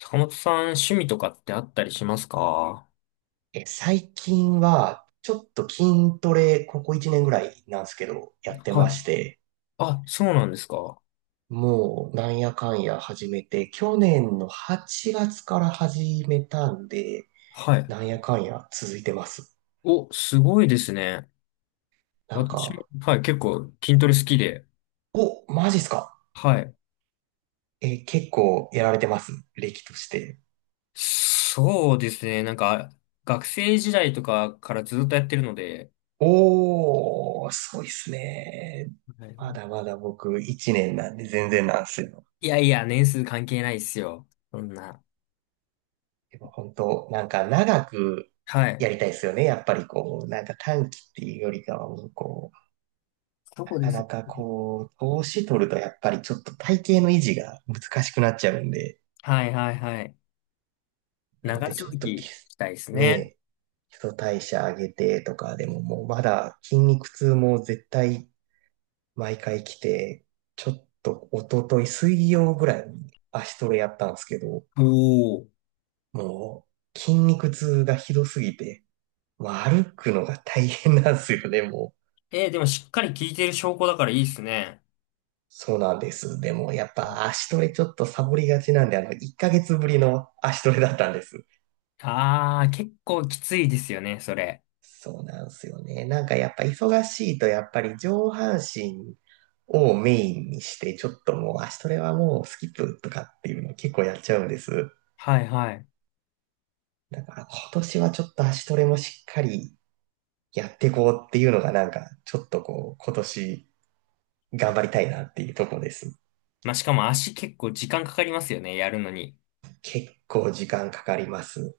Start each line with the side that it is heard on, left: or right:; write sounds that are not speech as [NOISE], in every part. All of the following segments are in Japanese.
left: 坂本さん、趣味とかってあったりしますか。
right: え、最近は、ちょっと筋トレ、ここ1年ぐらいなんですけど、やって
left: はい。
right: まして、
left: あ、そうなんですか。
right: もう、なんやかんや始めて、去年の8月から始めたんで、
left: はい。
right: なんやかんや続いてます。
left: お、すごいですね。
right: なん
left: 私も、
right: か、
left: はい、結構筋トレ好きで。
right: お、マジっすか？
left: はい。
right: え、結構やられてます？歴として。
left: そうですね。なんか、学生時代とかからずっとやってるので、
right: おー、そういっすね。
left: は
right: ま
left: い。
right: だまだ僕1年なんで全然なんすよ。
left: いやいや、年数関係ないっすよ。そんな。
right: でも本当、なんか長く
left: はい。
right: やりたいですよね。やっぱりこう、なんか短期っていうよりかはもうこう、
left: そ
right: な
left: うで
right: か
left: す。
right: なかこう、投資取るとやっぱりちょっと体型の維持が難しくなっちゃうんで、
left: はいはいはい。
right: なの
left: 長
right: でちょ
left: 続
right: っとき、
left: きしたいです
right: ね
left: ね。
right: え、基礎代謝上げてとか、でももうまだ筋肉痛も絶対毎回来て、ちょっと一昨日水曜ぐらいに足トレやったんですけど、
left: おお。
right: もう筋肉痛がひどすぎて、まあ、歩くのが大変なんですよね、もう。
left: えー、でもしっかり聞いてる証拠だからいいっすね。
right: そうなんです。でも、やっぱ足トレちょっとサボりがちなんで、1ヶ月ぶりの足トレだったんです。
left: ああ、結構きついですよね、それ。
right: そうなんですよね。なんかやっぱ忙しいと、やっぱり上半身をメインにして、ちょっともう足トレはもうスキップとかっていうの結構やっちゃうんです。
left: はいはい。
right: だから今年はちょっと足トレもしっかりやっていこうっていうのがなんか、ちょっとこう、今年頑張りたいなっていうとこです。
left: まあ、しかも足結構時間かかりますよね、やるのに。
right: 結構時間かかります。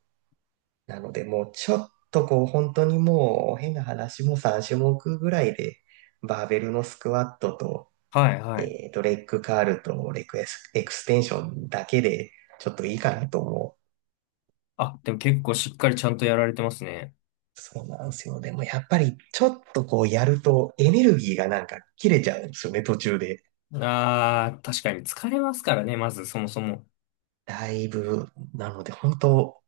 right: なので、もうちょっとこう、本当にもう、変な話も3種目ぐらいで、バーベルのスクワットと、
left: はいはい。
right: レッグカールとレクエス、エクステンションだけで、ちょっといいかなと思
left: あ、でも結構しっかりちゃんとやられてますね。
right: う。そうなんですよ。でもやっぱり、ちょっとこう、やると、エネルギーがなんか切れちゃうんですよね、途中で。
left: ああ、確かに疲れますからね、まずそもそも。
right: だいぶ、なので、本当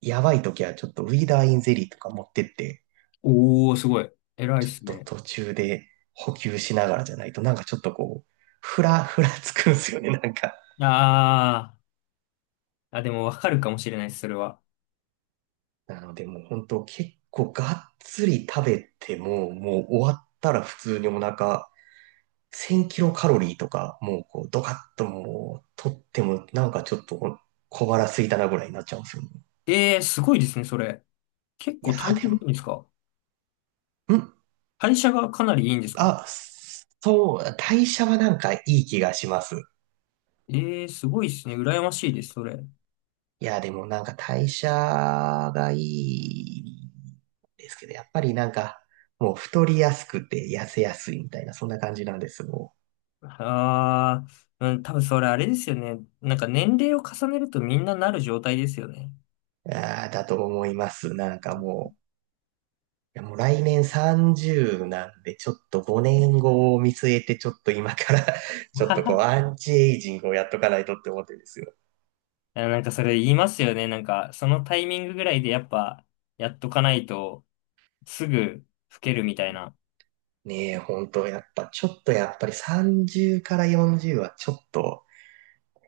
right: やばい時はちょっとウィーダーインゼリーとか持ってって、
left: おー、すごい。偉いっ
right: ちょっ
left: す
right: と
left: ね。
right: 途中で補給しながらじゃないと、なんかちょっとこう、[LAUGHS] ふらつくんですよね、なんか。
left: ああ、あ、でもわかるかもしれないです、それは。
right: なのでもう本当結構がっつり食べても、もう終わったら普通にお腹1000キロカロリーとか、もうこうドカッともう取っても、なんかちょっと小腹空いたなぐらいになっちゃうんですよね。
left: ええー、すごいですね、それ。結
right: い
left: 構
right: や
left: 体
right: ーで
left: 験いい
right: も、
left: んですか。
right: ん、
left: 代謝がかなりいいんですか。
right: あ、そう、代謝はなんかいい気がします。
left: ええー、すごいですね。羨ましいです、それ。
right: いや、でもなんか代謝がいいですけど、やっぱりなんか、もう太りやすくて痩せやすいみたいな、そんな感じなんです、も
left: ああ、うん、多分それあれですよね。なんか年齢を重ねるとみんななる状態ですよね。
right: う。あーだと思います。なんかもう、いやもう来年30なんで、ちょっと5年後を見据えて、ちょっと今から [LAUGHS] ちょっとこう、
left: [LAUGHS]
right: アンチエイジングをやっとかないとって思ってるんですよ。
left: あ、なんかそれ言いますよね。なんかそのタイミングぐらいでやっぱやっとかないとすぐ老けるみたいな。
right: ねえ、本当やっぱ、ちょっとやっぱり30から40はちょっと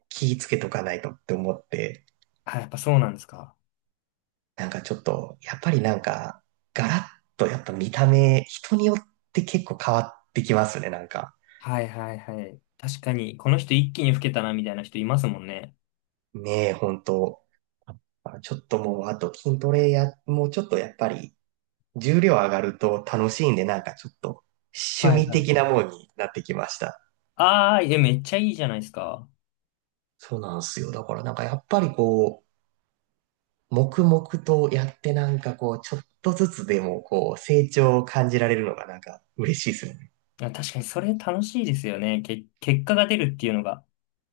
right: 気ぃつけとかないとって思って、
left: あ、やっぱそうなんですか。
right: なんかちょっと、やっぱりなんか、ガラッとやっぱ見た目、人によって結構変わってきますね、なんか。
left: はいはいはい。確かに、この人一気に老けたなみたいな人いますもんね。
right: ねえ、本当あちょっともう、あと筋トレや、もうちょっとやっぱり、重量上がると楽しいんで、なんかちょっと、趣
left: はい
right: 味
left: は
right: 的
left: い。
right: なもんになってきました。
left: ああ、いや、めっちゃいいじゃないですか。
right: そうなんですよ。だからなんかやっぱりこう、黙々とやってなんかこう、ちょっとずつでもこう、成長を感じられるのがなんか嬉しいですよね。
left: あ、確かにそれ楽しいですよね。け、結果が出るっていうのが。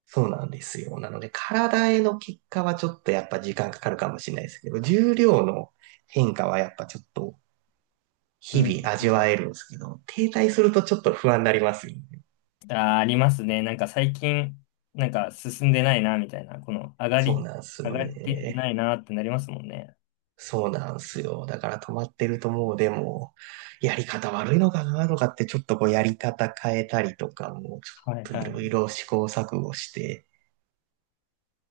right: そうなんですよ。なので、体への結果はちょっとやっぱ時間かかるかもしれないですけど、重量の変化はやっぱちょっと
left: う
right: 日
left: ん。
right: 々味わえるんですけど、停滞するとちょっと不安になりますよね。
left: あー、ありますね。なんか最近、なんか進んでないな、みたいな。この上が
right: そう
left: り、
right: なんです
left: 上
right: よ
left: がって
right: ね。
left: ないなってなりますもんね。
right: そうなんですよ。だから止まってるともうでも、やり方悪いのかなとかってちょっとこうやり方変えたりとかも、ち
left: はい
right: ょっとい
left: は
right: ろ
left: い。
right: いろ試行錯誤して、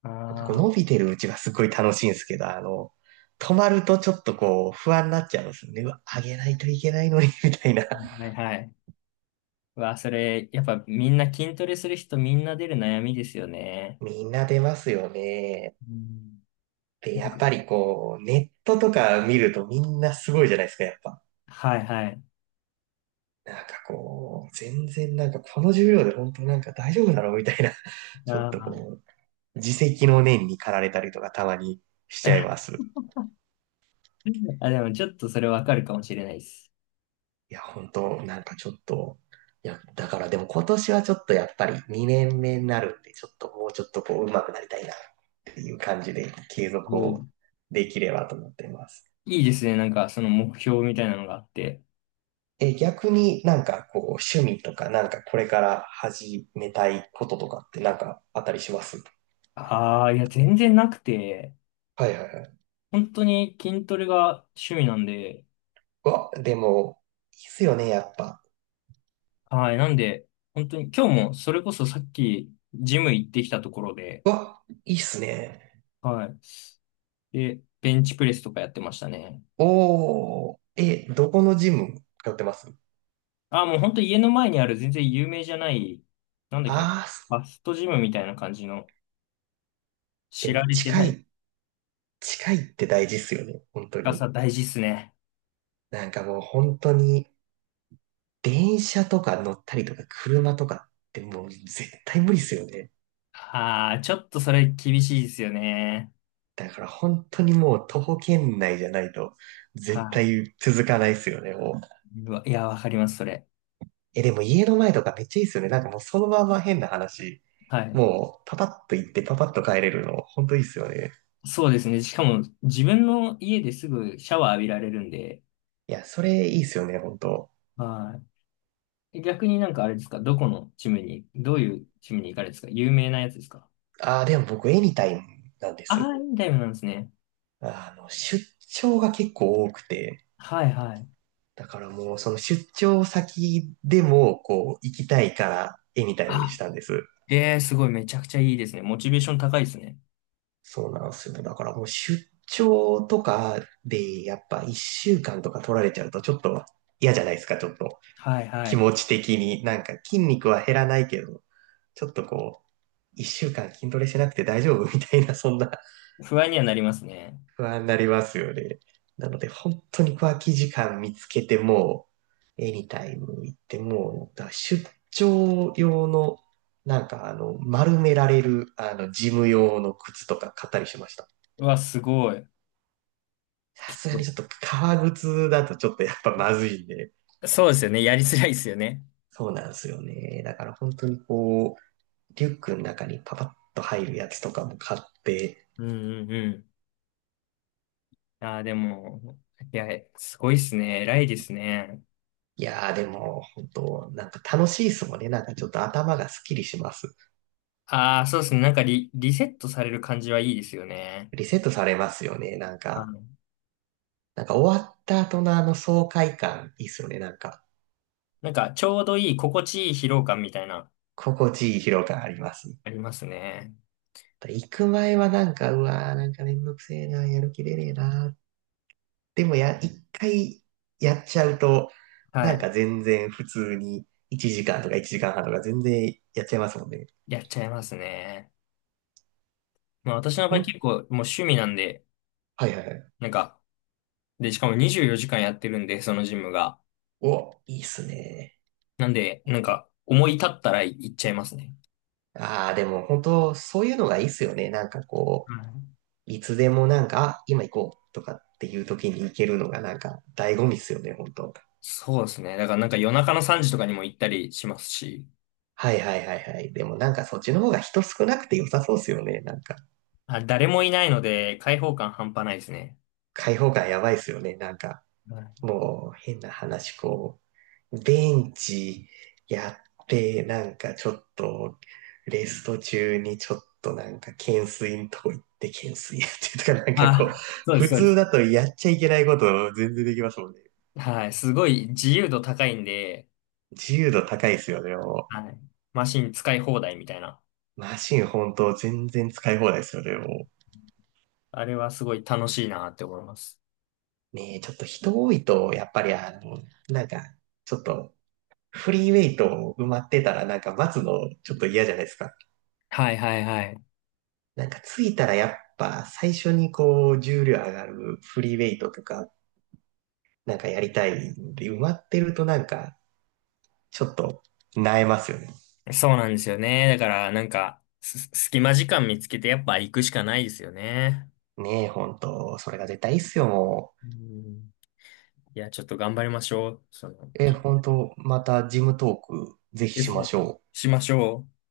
left: あ
right: こう伸
left: あ、
right: びてるうちはすごい楽しいんですけど、止まるとちょっとこう不安になっちゃうんですよね。うわ、上げないといけないのに、みたいな。[LAUGHS]
left: はいはい。うわ、それ、やっぱみんな筋トレする人みんな出る悩みですよね。
right: みんな出ますよね。
left: うん。
right: で、
left: な
right: や
left: ん
right: っ
left: か、
right: ぱりこう、ネットとか見るとみんなすごいじゃないですか、やっぱ。
left: はいはい。
right: なんかこう、全然なんかこの重量で本当なんか大丈夫だろうみたいな、
left: あ
right: ちょっ
left: ー。
right: とこう、自責の念に駆られたりとかたまにしちゃいます。
left: [LAUGHS] あ、でもちょっとそれわかるかもしれないです。
right: いや、本当なんかちょっと、いや、だからでも今年はちょっとやっぱり2年目になるんで、ちょっともうちょっとこう上手くなりたいなっていう感じで継続
left: もう、
right: をできればと思っています。
left: いいですね。なんかその目標みたいなのがあって。
right: え、逆になんかこう趣味とかなんかこれから始めたいこととかってなんかあったりします？
left: ああ、いや、全然なくて、
right: はいはいはい。
left: 本当に筋トレが趣味なんで、
right: うわ、でも、いいっすよね、やっぱ。
left: はい。なんで、本当に今日もそれこそさっきジム行ってきたところで、
right: うわ、いいっすね。
left: はい。で、ベンチプレスとかやってましたね。
right: おー、え、どこのジム通ってます？
left: あ、もう本当家の前にある全然有名じゃない、なんだっけな、フ
right: あー、
left: ァストジムみたいな感じの
right: で
left: 知ら
right: も
left: れて
right: 近
left: ない、
right: い近いって大事っすよね、本当
left: が
right: に。
left: さ大事っすね。
right: なんかもう本当に、電車とか乗ったりとか車とかってもう絶対無理っすよね。
left: ああ、ちょっとそれ厳しいですよね。
right: だから本当にもう徒歩圏内じゃないと絶
left: は
right: 対続かないっすよね、もう。
left: い。うわ、いや、わかります、それ。
right: え、でも家の前とかめっちゃいいっすよね。なんかもうそのまま変な話。
left: はい。
right: もうパパッと行ってパパッと帰れるの本当いいっすよね。
left: そうですね。しかも自分の家ですぐシャワー浴びられるんで、
right: いや、それいいっすよね、本当。
left: はい。え、逆になんかあれですか、どこのチームに、どういうチームに行かれですか、有名なやつですか。
right: ああ、でも僕エニタイムなんで
left: ああ
right: す。
left: ー、インタイムなんですね。
right: 出張が結構多くて、
left: はいはい。
right: だからもう、その出張先でも、こう、行きたいから、絵みたいにし
left: あ、
right: たんです。
left: えー、すごい、めちゃくちゃいいですね。モチベーション高いですね。
right: そうなんですよ。だからもう、出張とかで、やっぱ一週間とか取られちゃうと、ちょっと嫌じゃないですか、ちょっと。
left: はいは
right: 気
left: い。
right: 持ち的に。なんか、筋肉は減らないけど、ちょっとこう、一週間筋トレしなくて大丈夫みたいな、そんな
left: 不安にはなりますね。
right: 不安になりますよね。なので、本当に空き時間見つけて、もう、エニタイム行って、もう、だから出張用の、なんか、丸められる、ジム用の靴とか買ったりしました。
left: うわ、すごい。
right: さすがにちょっと革靴だとちょっとやっぱまずいんで、
left: そうですよね。やりづらいですよね。
right: そうなんですよね。だから本当にこう、リュックの中にパパッと入るやつとかも買って、
left: うんうんうん。ああ、でも、いや、すごいですね。偉いですね。
right: いやーでも本当、なんか楽しいですもんね。なんかちょっと頭がスッキリします。
left: ああ、そうですね。なんかリ、リセットされる感じはいいですよね。
right: リセットされますよね。なん
left: あ
right: か、
left: の、
right: なんか終わった後のあの爽快感、いいっすよね。なんか、
left: なんか、ちょうどいい、心地いい疲労感みたいな、
right: 心地いい疲労感あります。
left: ありますね。
right: 行く前はなんか、うわー、なんかめんどくせえな、やる気出ねえな。でもや、一回やっちゃうと、
left: は
right: なん
left: い。
right: か全然普通に1時間とか1時間半とか全然やっちゃいますもんね。
left: やっちゃいますね。まあ私の
right: ほ
left: 場合
right: ん、
left: 結構もう趣味なんで、
right: はいはいはい。
left: なんか、で、しかも24時間やってるんで、そのジムが。
right: お、いいっすね。
left: なんで、なんか、思い立ったら行っちゃいますね。
right: ああ、でも本当、そういうのがいいっすよね。なんかこ
left: は
right: う、
left: い。
right: いつでもなんか、あ、今行こうとかっていう時に行けるのがなんか醍醐味っすよね、本当。
left: そうですね。だからなんか夜中の3時とかにも行ったりしますし、
right: はいはいはいはい。でもなんかそっちの方が人少なくて良さそうっすよね、なんか。
left: あ、誰もいないので開放感半端ないですね。
right: 開放感やばいっすよね、なんか。
left: はい。
right: もう変な話、こう、ベンチやって、なんかちょっと、レスト中にちょっとなんか懸垂のとこ行って懸垂やってとか、[LAUGHS] なんかこう、
left: あ、そうです、
right: 普
left: そうで
right: 通
left: す。
right: だとやっちゃいけないこと全然できますもんね。
left: はい。すごい自由度高いんで、
right: 自由度高いっすよね、もう。
left: はい。マシン使い放題みたいな。
right: マシン本当全然使い放題ですよね、も
left: あれはすごい楽しいなって思います。
right: う。ねえ、ちょっと人多いと、やっぱりあの、なんか、ちょっと、フリーウェイト埋まってたらなんか待つのちょっと嫌じゃないですか。
left: はいはいはい。
right: なんか着いたらやっぱ最初にこう重量上がるフリーウェイトとかなんかやりたいんで埋まってるとなんかちょっと萎えますよね。
left: そうなんですよね。だから、なんか、す隙間時間見つけてやっぱ行くしかないですよね。
right: ねえ、本当それが絶対いいっすよ、も
left: うん。いや、ちょっと頑張りましょう。その、
right: う。え、
left: き、
right: 本当またジムトークぜひ
left: で
right: し
left: す
right: ま
left: ね。
right: しょう。
left: しましょう。